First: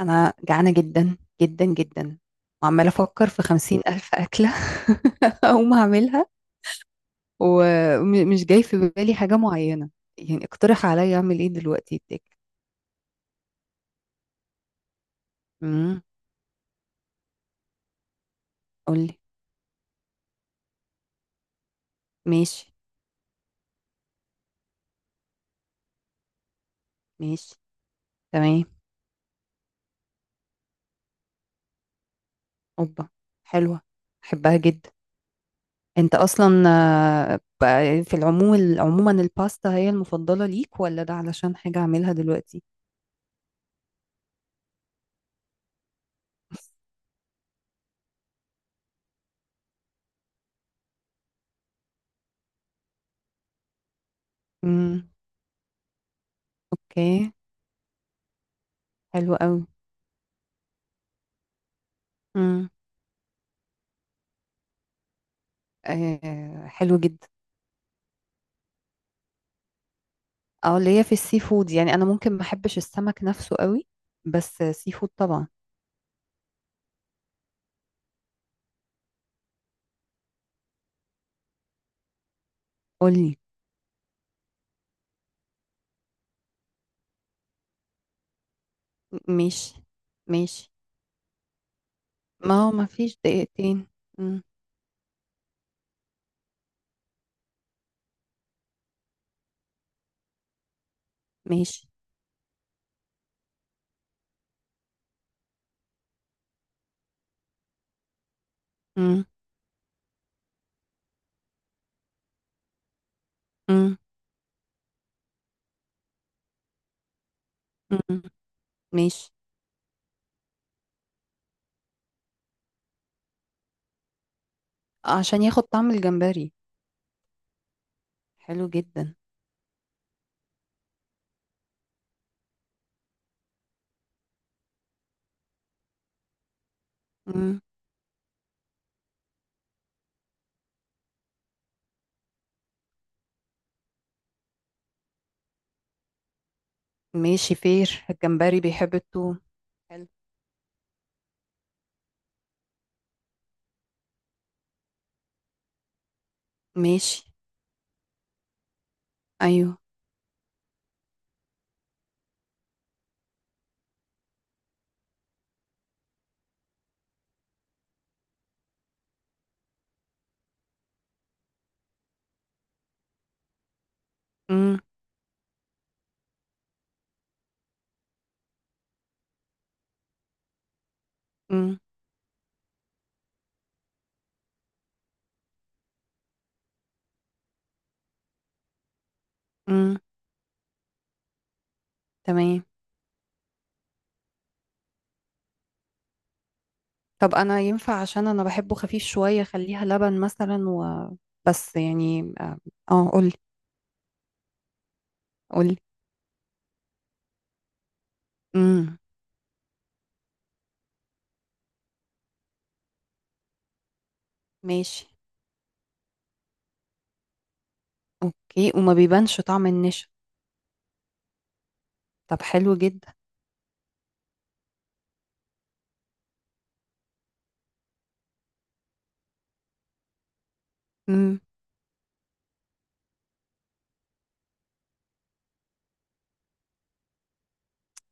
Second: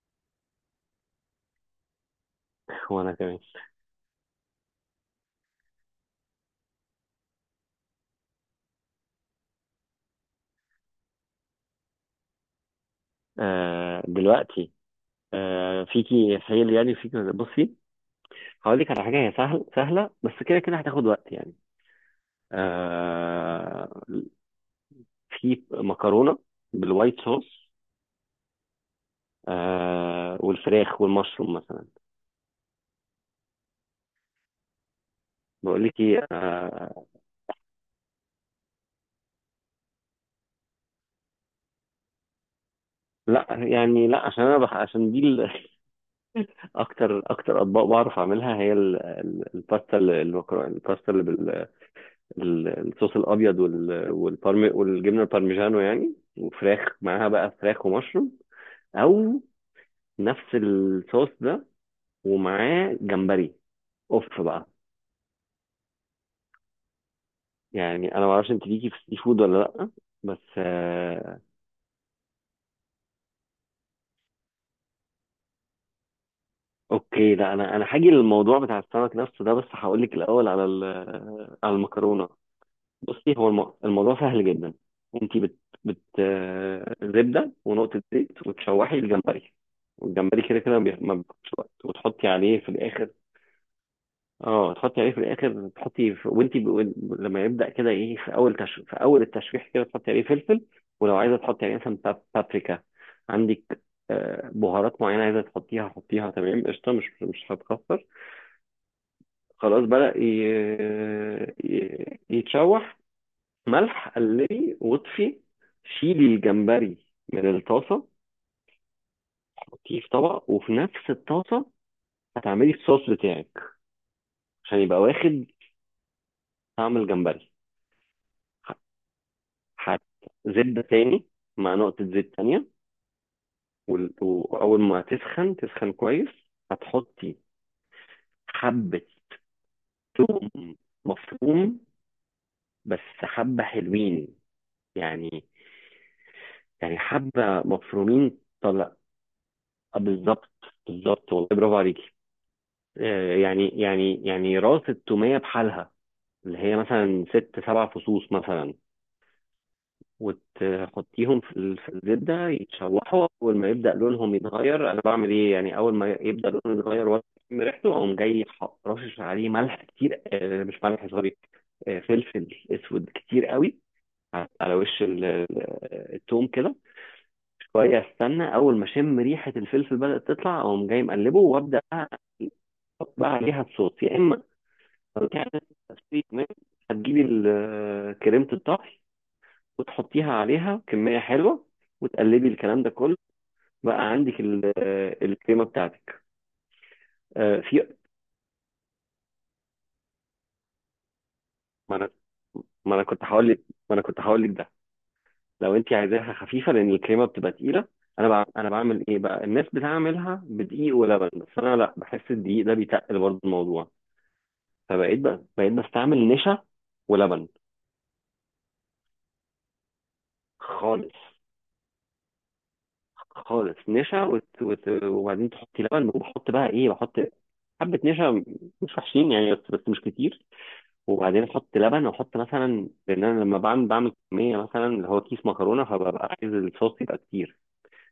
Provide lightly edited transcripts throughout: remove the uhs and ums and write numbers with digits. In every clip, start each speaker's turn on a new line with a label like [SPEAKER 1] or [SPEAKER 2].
[SPEAKER 1] أنا جعانة جدا جدا جدا، وعمالة
[SPEAKER 2] وانا
[SPEAKER 1] أفكر
[SPEAKER 2] كمان
[SPEAKER 1] في 50,000 أكلة. أقوم أعملها ومش جاي في بالي حاجة معينة، يعني اقترح عليا أعمل إيه دلوقتي يديك.
[SPEAKER 2] آه دلوقتي
[SPEAKER 1] امم
[SPEAKER 2] فيكي حيل، يعني فيكي. بصي، هقول لك على حاجه،
[SPEAKER 1] قولي.
[SPEAKER 2] هي سهله بس كده كده هتاخد وقت يعني.
[SPEAKER 1] ماشي.
[SPEAKER 2] آه في مكرونه بالوايت
[SPEAKER 1] ماشي،
[SPEAKER 2] صوص
[SPEAKER 1] تمام.
[SPEAKER 2] والفراخ والمشروم مثلا.
[SPEAKER 1] أوبا، حلوة، أحبها جدا.
[SPEAKER 2] بقول لك
[SPEAKER 1] أنت
[SPEAKER 2] ايه
[SPEAKER 1] أصلا
[SPEAKER 2] آه
[SPEAKER 1] آه، بقى في العموم عموما الباستا هي المفضلة ليك، ولا ده علشان حاجة أعملها دلوقتي؟
[SPEAKER 2] لا، عشان انا بح عشان دي ال- اكتر اطباق بعرف اعملها هي الباستا بال الصوص الابيض والبارم
[SPEAKER 1] امم
[SPEAKER 2] والجبنه البارميجانو يعني، وفراخ معاها،
[SPEAKER 1] اوكي،
[SPEAKER 2] بقى فراخ ومشروم
[SPEAKER 1] حلو
[SPEAKER 2] او
[SPEAKER 1] قوي.
[SPEAKER 2] نفس الصوص ده،
[SPEAKER 1] امم
[SPEAKER 2] ومعاه جمبري. اوف بقى.
[SPEAKER 1] آه، حلو جدا.
[SPEAKER 2] يعني انا ما اعرفش انت ليكي في السي فود ولا لا، بس
[SPEAKER 1] اه، اللي هي في السي فود، يعني انا ممكن ما احبش السمك نفسه قوي، بس سي فود طبعا.
[SPEAKER 2] اوكي. لا انا، هاجي للموضوع بتاع السمك نفسه ده، بس هقول لك الاول على على المكرونه. بصي،
[SPEAKER 1] قولي.
[SPEAKER 2] هو الموضوع سهل جدا. انت بت بت آه، زبده ونقطه زيت وتشوحي الجمبري،
[SPEAKER 1] ماشي.
[SPEAKER 2] والجمبري كده كده
[SPEAKER 1] ماشي،
[SPEAKER 2] ما بياخدش وقت، وتحطي
[SPEAKER 1] ما
[SPEAKER 2] عليه في
[SPEAKER 1] هو ما
[SPEAKER 2] الاخر.
[SPEAKER 1] فيش دقيقتين. مم.
[SPEAKER 2] اه، تحطي عليه في الاخر، تحطي في... وانت ب... وإن- لما يبدا كده ايه، في اول التشويح كده تحطي عليه فلفل، ولو عايزه تحطي عليه
[SPEAKER 1] ماشي.
[SPEAKER 2] مثلا بابريكا عندك، بهارات معينه عايزه تحطيها، حطيها. تمام، قشطه، مش هتكسر.
[SPEAKER 1] مم.
[SPEAKER 2] خلاص بدأ يتشوح،
[SPEAKER 1] مم.
[SPEAKER 2] ملح، قلبي واطفي، شيلي الجمبري من الطاسة،
[SPEAKER 1] مم. ماشي.
[SPEAKER 2] حطيه في طبق. وفي نفس الطاسة هتعملي الصوص بتاعك، عشان يبقى
[SPEAKER 1] عشان
[SPEAKER 2] واخد
[SPEAKER 1] ياخد طعم الجمبري.
[SPEAKER 2] طعم الجمبري.
[SPEAKER 1] حلو
[SPEAKER 2] ح-
[SPEAKER 1] جدا.
[SPEAKER 2] هتزبدة تاني مع نقطة زيت تانية، وأول ما تسخن، تسخن كويس، هتحطي
[SPEAKER 1] مم.
[SPEAKER 2] حبة ثوم مفروم. بس حبة حلوين يعني،
[SPEAKER 1] ماشي،
[SPEAKER 2] حبة
[SPEAKER 1] فير
[SPEAKER 2] مفرومين
[SPEAKER 1] الجمبري
[SPEAKER 2] طلع.
[SPEAKER 1] بيحب التوم. حلو.
[SPEAKER 2] بالظبط، بالظبط والله، برافو عليكي. يعني راس التومية بحالها، اللي هي
[SPEAKER 1] ماشي.
[SPEAKER 2] مثلا ست سبع فصوص مثلا،
[SPEAKER 1] ايوه.
[SPEAKER 2] وتحطيهم في الزبدة يتشوحوا. أول ما يبدأ لونهم يتغير، أنا بعمل إيه يعني؟ أول ما يبدأ لونه يتغير وأشم ريحته، أقوم جاي رشش عليه ملح كتير، مش ملح سوري، فلفل أسود كتير قوي على
[SPEAKER 1] مم.
[SPEAKER 2] وش التوم كده. شوية، استنى، أول ما أشم ريحة الفلفل بدأت تطلع، أقوم جاي مقلبه
[SPEAKER 1] مم.
[SPEAKER 2] وأبدأ بقى احط بقى عليها الصوص. يا اما تعمل تسويت، ماشي، هتجيبي كريمة الطهي
[SPEAKER 1] مم.
[SPEAKER 2] وتحطيها عليها كمية حلوة، وتقلبي
[SPEAKER 1] تمام.
[SPEAKER 2] الكلام ده كله. بقى عندك الكريمة بتاعتك.
[SPEAKER 1] طب
[SPEAKER 2] آه،
[SPEAKER 1] انا
[SPEAKER 2] في
[SPEAKER 1] ينفع عشان انا بحبه خفيف شوية، خليها لبن مثلا و بس
[SPEAKER 2] ما انا
[SPEAKER 1] يعني
[SPEAKER 2] ما انا
[SPEAKER 1] آه،
[SPEAKER 2] كنت
[SPEAKER 1] قولي.
[SPEAKER 2] هقول لك ما انا كنت هقول لك ده لو
[SPEAKER 1] قولي.
[SPEAKER 2] انت عايزاها خفيفة، لان الكريمة بتبقى تقيلة. انا
[SPEAKER 1] امم
[SPEAKER 2] بعمل ايه بقى، الناس بتعملها بدقيق ولبن، بس انا لا، بحس الدقيق ده بيتقل برضه الموضوع.
[SPEAKER 1] ماشي.
[SPEAKER 2] فبقيت بقى بقيت بستعمل نشا ولبن.
[SPEAKER 1] اوكي، وما بيبانش طعم النشا؟
[SPEAKER 2] خالص،
[SPEAKER 1] طب حلو جدا.
[SPEAKER 2] خالص نشا وبعدين تحطي لبن. وبحط بقى ايه، بحط حبه نشا، مش وحشين يعني، بس مش كتير.
[SPEAKER 1] امم
[SPEAKER 2] وبعدين احط لبن، واحط مثلا، لان انا لما بعمل كميه، مثلا اللي هو كيس مكرونه، فببقى عايز الصوص يبقى كتير.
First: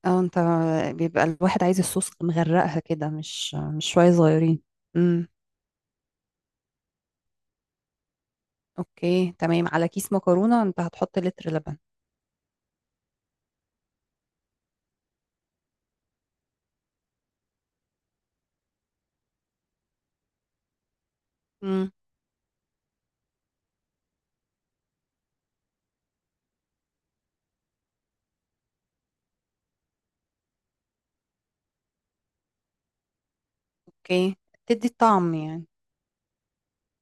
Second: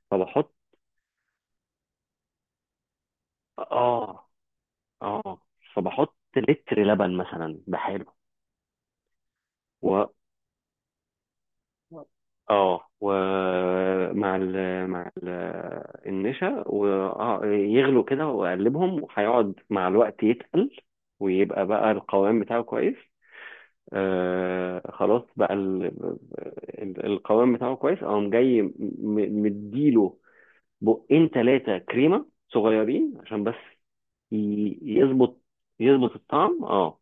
[SPEAKER 1] اه انت،
[SPEAKER 2] فبحط
[SPEAKER 1] بيبقى الواحد عايز الصوص مغرقها كده، مش شوية
[SPEAKER 2] اه
[SPEAKER 1] صغيرين. امم
[SPEAKER 2] اه فبحط لتر لبن مثلا بحاله.
[SPEAKER 1] اوكي، تمام. على كيس مكرونة انت هتحط لتر لبن؟
[SPEAKER 2] اه، ومع ال مع ال النشا، ويغلوا كده واقلبهم، وهيقعد مع الوقت يتقل ويبقى بقى
[SPEAKER 1] امم
[SPEAKER 2] القوام بتاعه كويس. خلاص بقى القوام بتاعه كويس، اقوم جاي مديله بقين ثلاثة كريمة صغيرين عشان بس
[SPEAKER 1] اوكي، تدي الطعم
[SPEAKER 2] يظبط،
[SPEAKER 1] يعني.
[SPEAKER 2] يظبط الطعم اه.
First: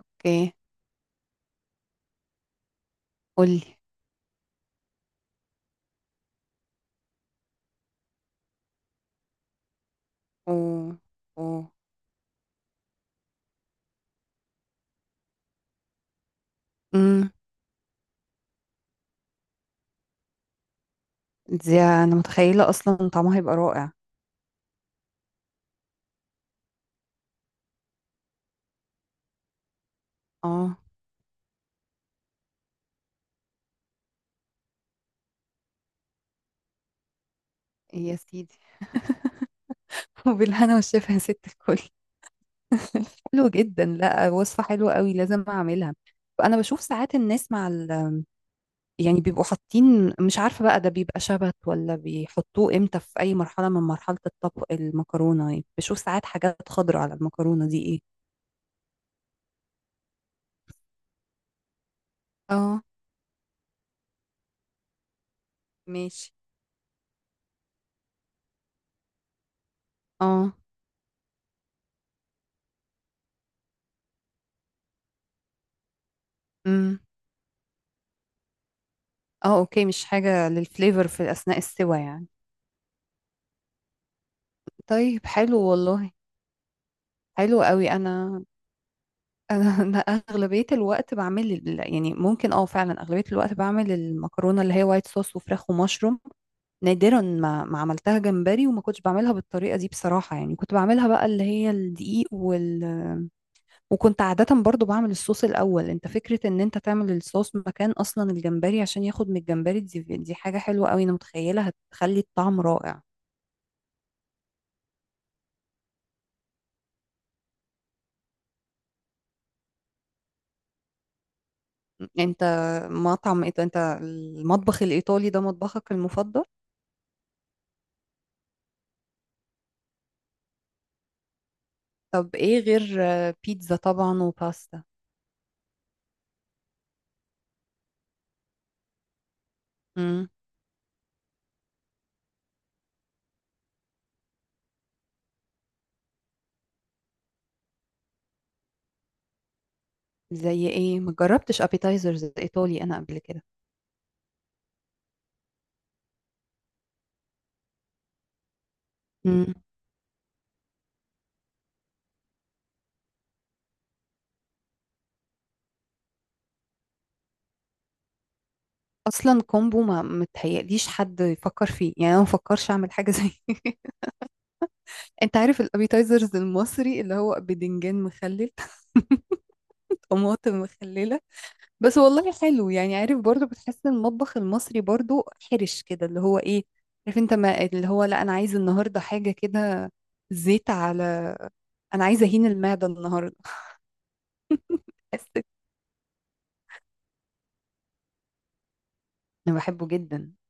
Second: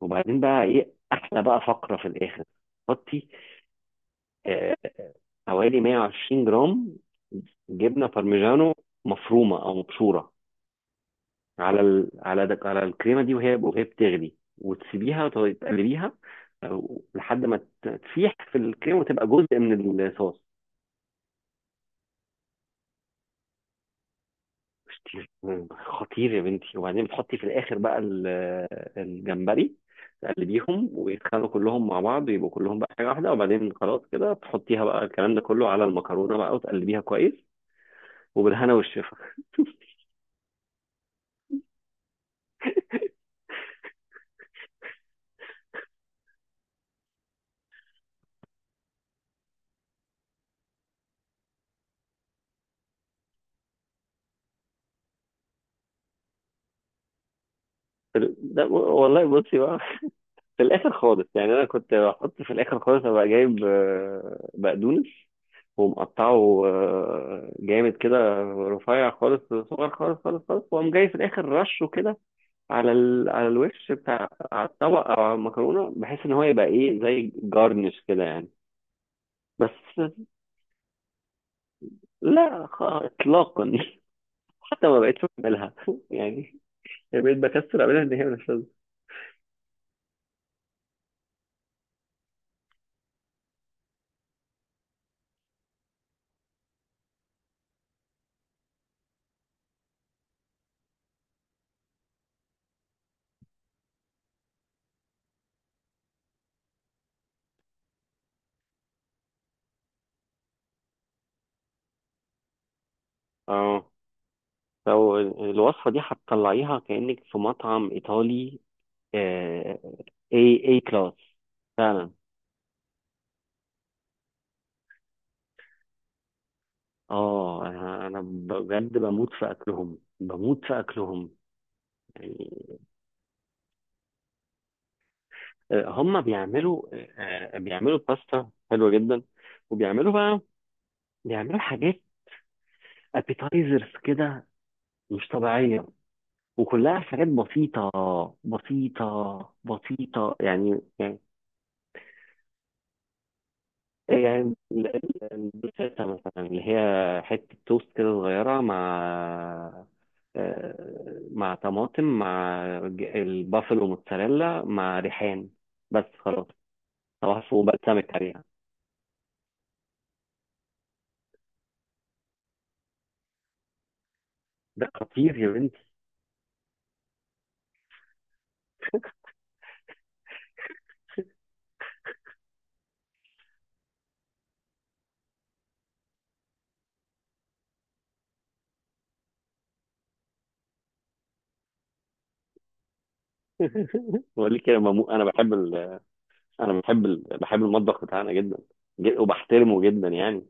[SPEAKER 2] وبعدين بقى ايه، احلى بقى فقرة في الاخر. حطي
[SPEAKER 1] قولي.
[SPEAKER 2] آه، حوالي 120 جرام جبنه بارميجانو مفرومه او مبشوره
[SPEAKER 1] و و
[SPEAKER 2] على الكريمه دي، وهي وهي بتغلي، وتسيبيها وتقلبيها أو
[SPEAKER 1] امم
[SPEAKER 2] لحد ما تسيح في الكريمه وتبقى جزء من الصوص.
[SPEAKER 1] دي انا متخيلة اصلا طعمها هيبقى رائع.
[SPEAKER 2] خطير، خطير يا بنتي. وبعدين بتحطي في الاخر بقى الجمبري،
[SPEAKER 1] اه،
[SPEAKER 2] تقلبيهم ويتخلوا كلهم مع بعض ويبقوا كلهم بقى حاجه واحده، وبعدين خلاص كده تحطيها بقى الكلام ده كله على المكرونه بقى وتقلبيها كويس،
[SPEAKER 1] يا سيدي.
[SPEAKER 2] وبالهنا والشفا.
[SPEAKER 1] وبالهنا والشفا يا ست الكل. حلو جدا، لا وصفة حلوة قوي، لازم اعملها. فانا بشوف ساعات الناس مع ال... يعني بيبقوا حاطين مش عارفة بقى، ده بيبقى شبت ولا بيحطوه امتى، في اي مرحلة من مرحلة الطبخ المكرونة، يعني بشوف ساعات حاجات خضراء على المكرونة، دي ايه؟
[SPEAKER 2] ده والله، بصي بقى، في الاخر خالص يعني. انا كنت بحط في الاخر
[SPEAKER 1] اه.
[SPEAKER 2] خالص، ابقى جايب بقدونس
[SPEAKER 1] ماشي.
[SPEAKER 2] ومقطعه جامد كده، رفيع، خالص صغير، خالص خالص
[SPEAKER 1] اه.
[SPEAKER 2] خالص واقوم جاي في الاخر رشه كده على الوش بتاع على الطبق، او على المكرونه، بحيث ان هو يبقى
[SPEAKER 1] امم
[SPEAKER 2] ايه زي جارنش كده يعني.
[SPEAKER 1] اه،
[SPEAKER 2] بس
[SPEAKER 1] اوكي، مش حاجة للفليفر في اثناء السوى يعني.
[SPEAKER 2] لا، اطلاقا، حتى ما بقتش
[SPEAKER 1] طيب، حلو
[SPEAKER 2] بعملها
[SPEAKER 1] والله.
[SPEAKER 2] يعني، بقيت
[SPEAKER 1] حلو
[SPEAKER 2] بكسر
[SPEAKER 1] قوي.
[SPEAKER 2] اعملها، ان هي
[SPEAKER 1] انا
[SPEAKER 2] مش لازمة.
[SPEAKER 1] انا انا اغلبية الوقت بعمل يعني ممكن اه، فعلا اغلبية الوقت بعمل المكرونة اللي هي وايت صوص وفراخ ومشروم. نادرا ما عملتها جمبري، وما كنتش بعملها بالطريقه دي بصراحه، يعني كنت بعملها بقى اللي هي الدقيق وال... وكنت عاده برضو بعمل الصوص الاول. انت، فكره ان انت تعمل الصوص مكان اصلا الجمبري عشان ياخد من الجمبري، دي حاجه حلوه قوي، انا متخيله هتخلي الطعم رائع.
[SPEAKER 2] اه، فالوصفه دي هتطلعيها كانك في مطعم ايطالي، اي كلاس فعلا.
[SPEAKER 1] انت مطعم انت المطبخ الايطالي ده مطبخك المفضل؟
[SPEAKER 2] اه انا بجد بموت في اكلهم، بموت في اكلهم
[SPEAKER 1] طب ايه
[SPEAKER 2] يعني.
[SPEAKER 1] غير آه، بيتزا طبعا وباستا؟
[SPEAKER 2] هم بيعملوا آه، آه، بيعملوا باستا حلوه جدا، وبيعملوا
[SPEAKER 1] امم
[SPEAKER 2] بقى، بيعملوا حاجات ابيتايزرز كده مش طبيعيه، وكلها حاجات بسيطه، بسيطه بسيطه
[SPEAKER 1] زي
[SPEAKER 2] يعني.
[SPEAKER 1] ايه؟ ما جربتش ابيتايزرز ايطالي انا قبل كده.
[SPEAKER 2] البروتيتا مثلا، اللي هي حتة توست كده صغيرة مع مع طماطم، مع البافلو موتزاريلا مع ريحان. بس خلاص، توحف وبقسمك عليها،
[SPEAKER 1] اصلا كومبو ما متهيأليش حد يفكر فيه، يعني انا ما بفكرش اعمل حاجه زي
[SPEAKER 2] ده خطير
[SPEAKER 1] انت
[SPEAKER 2] يا
[SPEAKER 1] عارف
[SPEAKER 2] بنتي.
[SPEAKER 1] الابيتايزرز المصري اللي هو بدنجان مخلل، طماطم مخلله. بس والله حلو، يعني عارف برضو بتحس إن المطبخ المصري برضو حرش كده، اللي هو ايه، عارف انت، ما اللي هو لا انا عايز النهارده حاجه كده، زيت على، انا عايزه اهين المعده النهارده.
[SPEAKER 2] بقول لك يا مامو، انا
[SPEAKER 1] حسيت.
[SPEAKER 2] بحب بحب المطبخ بتاعنا جدا،
[SPEAKER 1] انا
[SPEAKER 2] وبحترمه
[SPEAKER 1] بحبه
[SPEAKER 2] جدا
[SPEAKER 1] جدا.
[SPEAKER 2] يعني.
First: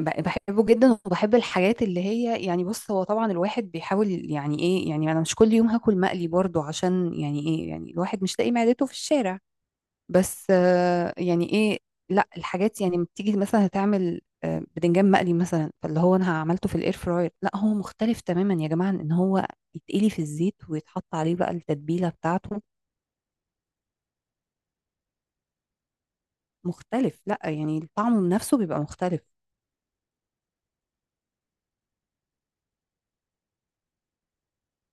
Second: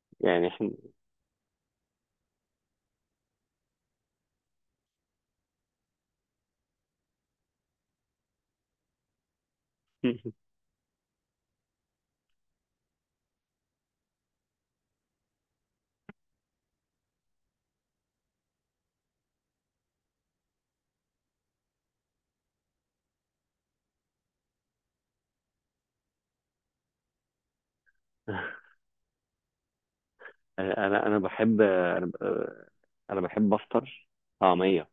[SPEAKER 2] يعني
[SPEAKER 1] بحبه
[SPEAKER 2] احنا
[SPEAKER 1] جدا وبحب الحاجات اللي هي، يعني بص هو طبعا الواحد بيحاول يعني ايه، يعني انا مش كل يوم هاكل مقلي برضو، عشان يعني ايه، يعني الواحد مش لاقي معدته في الشارع. بس آه، يعني ايه، لا الحاجات يعني لما بتيجي مثلا هتعمل آه بدنجان مقلي مثلا، فاللي هو انا عملته في الاير فراير لا هو مختلف تماما يا جماعة عن ان هو يتقلي في الزيت ويتحط عليه بقى التتبيلة بتاعته. مختلف، لا يعني طعمه بنفسه بيبقى مختلف.
[SPEAKER 2] انا انا بحب انا ب- انا بحب افطر طعمية،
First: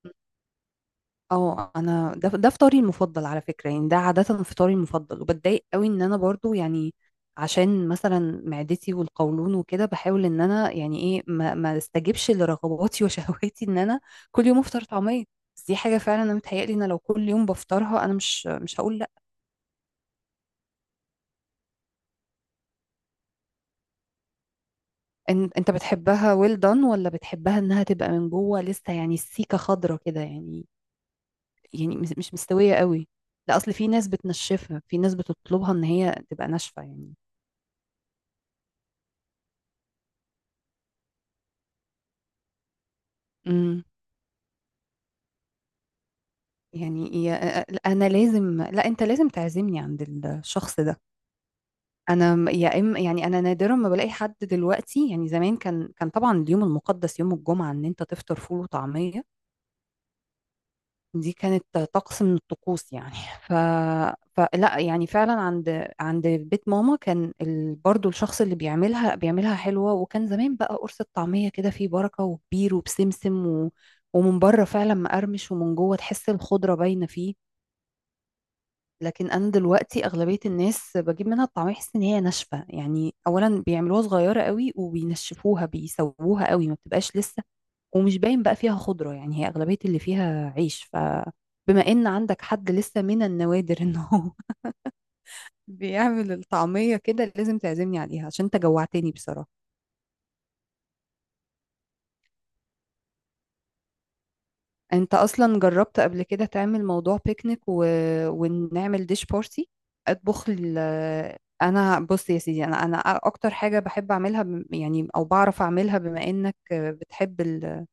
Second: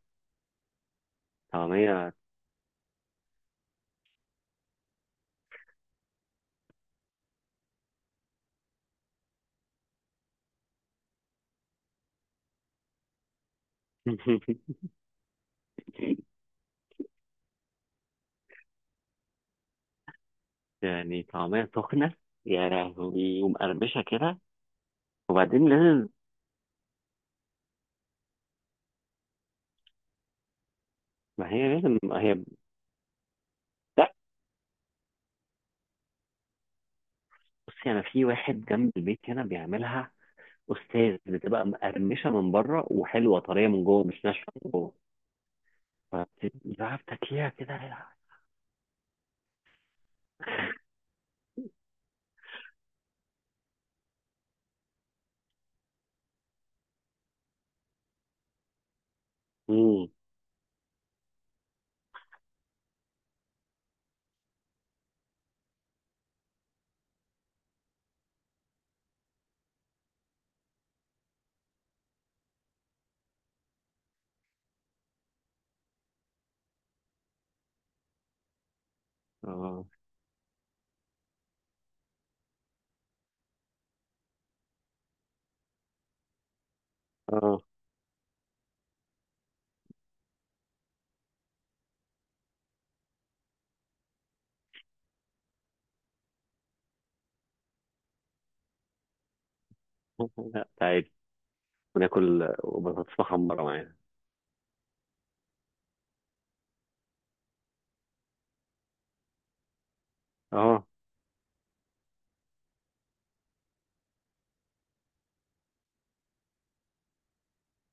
[SPEAKER 1] اه
[SPEAKER 2] طعمية.
[SPEAKER 1] انا، ده فطاري المفضل على فكره يعني، ده عاده فطاري المفضل، وبتضايق قوي ان انا برضو يعني عشان مثلا معدتي والقولون وكده، بحاول ان انا يعني ايه، ما استجبش لرغباتي وشهواتي ان انا كل يوم افطر طعميه. بس دي حاجه فعلا، انا متهيألي ان لو كل يوم بفطرها انا مش هقول لا.
[SPEAKER 2] يعني طعمية سخنة يا لهوي، ومقرمشة كده.
[SPEAKER 1] إن
[SPEAKER 2] وبعدين
[SPEAKER 1] انت
[SPEAKER 2] لازم،
[SPEAKER 1] بتحبها ويل دان، ولا بتحبها انها تبقى من جوه لسه يعني السيكه خضره كده يعني؟
[SPEAKER 2] ما هي
[SPEAKER 1] يعني
[SPEAKER 2] لازم
[SPEAKER 1] مش
[SPEAKER 2] ما
[SPEAKER 1] مش
[SPEAKER 2] هي
[SPEAKER 1] مستويه قوي. لا اصل في
[SPEAKER 2] لا،
[SPEAKER 1] ناس بتنشفها، في ناس بتطلبها ان هي تبقى ناشفه.
[SPEAKER 2] بصي، أنا في واحد جنب البيت هنا بيعملها أستاذ، بتبقى مقرمشة من بره، وحلوة طرية
[SPEAKER 1] يعني،
[SPEAKER 2] من جوه، مش ناشفة من جوه، فبتبقي بقى
[SPEAKER 1] يعني
[SPEAKER 2] بتاكليها
[SPEAKER 1] يا
[SPEAKER 2] كده يا.
[SPEAKER 1] انا لازم، لا انت لازم تعزمني عند الشخص ده. انا يا اما يعني، انا نادرا ما بلاقي حد دلوقتي، يعني زمان كان كان طبعا اليوم المقدس يوم الجمعة ان انت تفطر فول وطعمية.
[SPEAKER 2] امم،
[SPEAKER 1] دي كانت طقس من الطقوس يعني. ف... فلا يعني فعلا عند بيت ماما كان ال... برضو الشخص اللي بيعملها بيعملها حلوة، وكان زمان بقى قرص الطعمية كده فيه بركة وكبير وبسمسم و... ومن بره فعلا مقرمش، ومن جوه تحس الخضرة باينة فيه. لكن انا
[SPEAKER 2] اه،
[SPEAKER 1] دلوقتي اغلبيه الناس بجيب منها الطعميه بحس ان هي ناشفه، يعني اولا بيعملوها صغيره قوي وبينشفوها، بيسووها قوي ما بتبقاش لسه،
[SPEAKER 2] اه،
[SPEAKER 1] ومش باين بقى فيها خضره، يعني هي اغلبيه اللي فيها عيش. فبما ان عندك حد لسه من النوادر انه بيعمل الطعميه كده، لازم تعزمني عليها عشان انت جوعتني بصراحه.
[SPEAKER 2] لا تعالي، وناكل بطاطس محمرة معانا.
[SPEAKER 1] انت اصلا جربت قبل كده تعمل موضوع بيكنيك و... ونعمل ديش بارتي؟ اطبخ ال...
[SPEAKER 2] اه
[SPEAKER 1] انا بص يا سيدي، انا اكتر حاجه بحب اعملها يعني او بعرف اعملها، بما انك بتحب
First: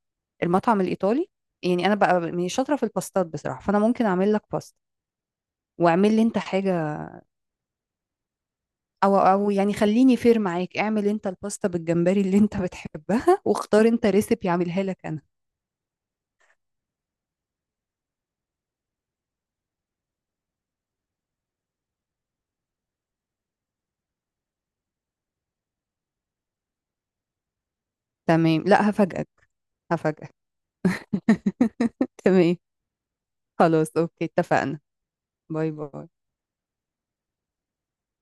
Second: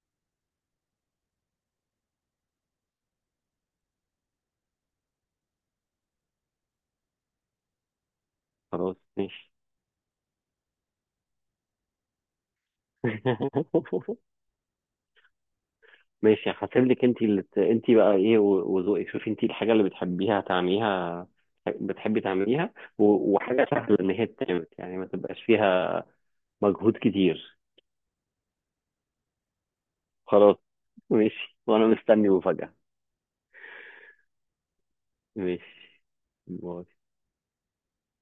[SPEAKER 1] المطعم الايطالي، يعني انا بقى من شاطره في الباستات بصراحه، فانا ممكن اعمل لك باستا واعمل لي انت حاجه.
[SPEAKER 2] خلاص،
[SPEAKER 1] او
[SPEAKER 2] ماشي.
[SPEAKER 1] يعني خليني فير معاك، اعمل انت الباستا بالجمبري اللي انت بتحبها، واختار انت ريسيبي اعملها لك انا.
[SPEAKER 2] ماشي، هسيب لك انت انت بقى ايه وذوقك، شوفي انت الحاجه اللي بتحبيها تعمليها، بتحبي تعمليها، وحاجه سهله ان هي تتعمل، يعني ما تبقاش فيها مجهود كتير.
[SPEAKER 1] تمام، لا هفاجئك. هفاجئك.
[SPEAKER 2] خلاص ماشي، وانا مستني
[SPEAKER 1] تمام،
[SPEAKER 2] مفاجاه.
[SPEAKER 1] خلاص أوكي، اتفقنا. باي
[SPEAKER 2] ماشي،
[SPEAKER 1] باي.
[SPEAKER 2] باي.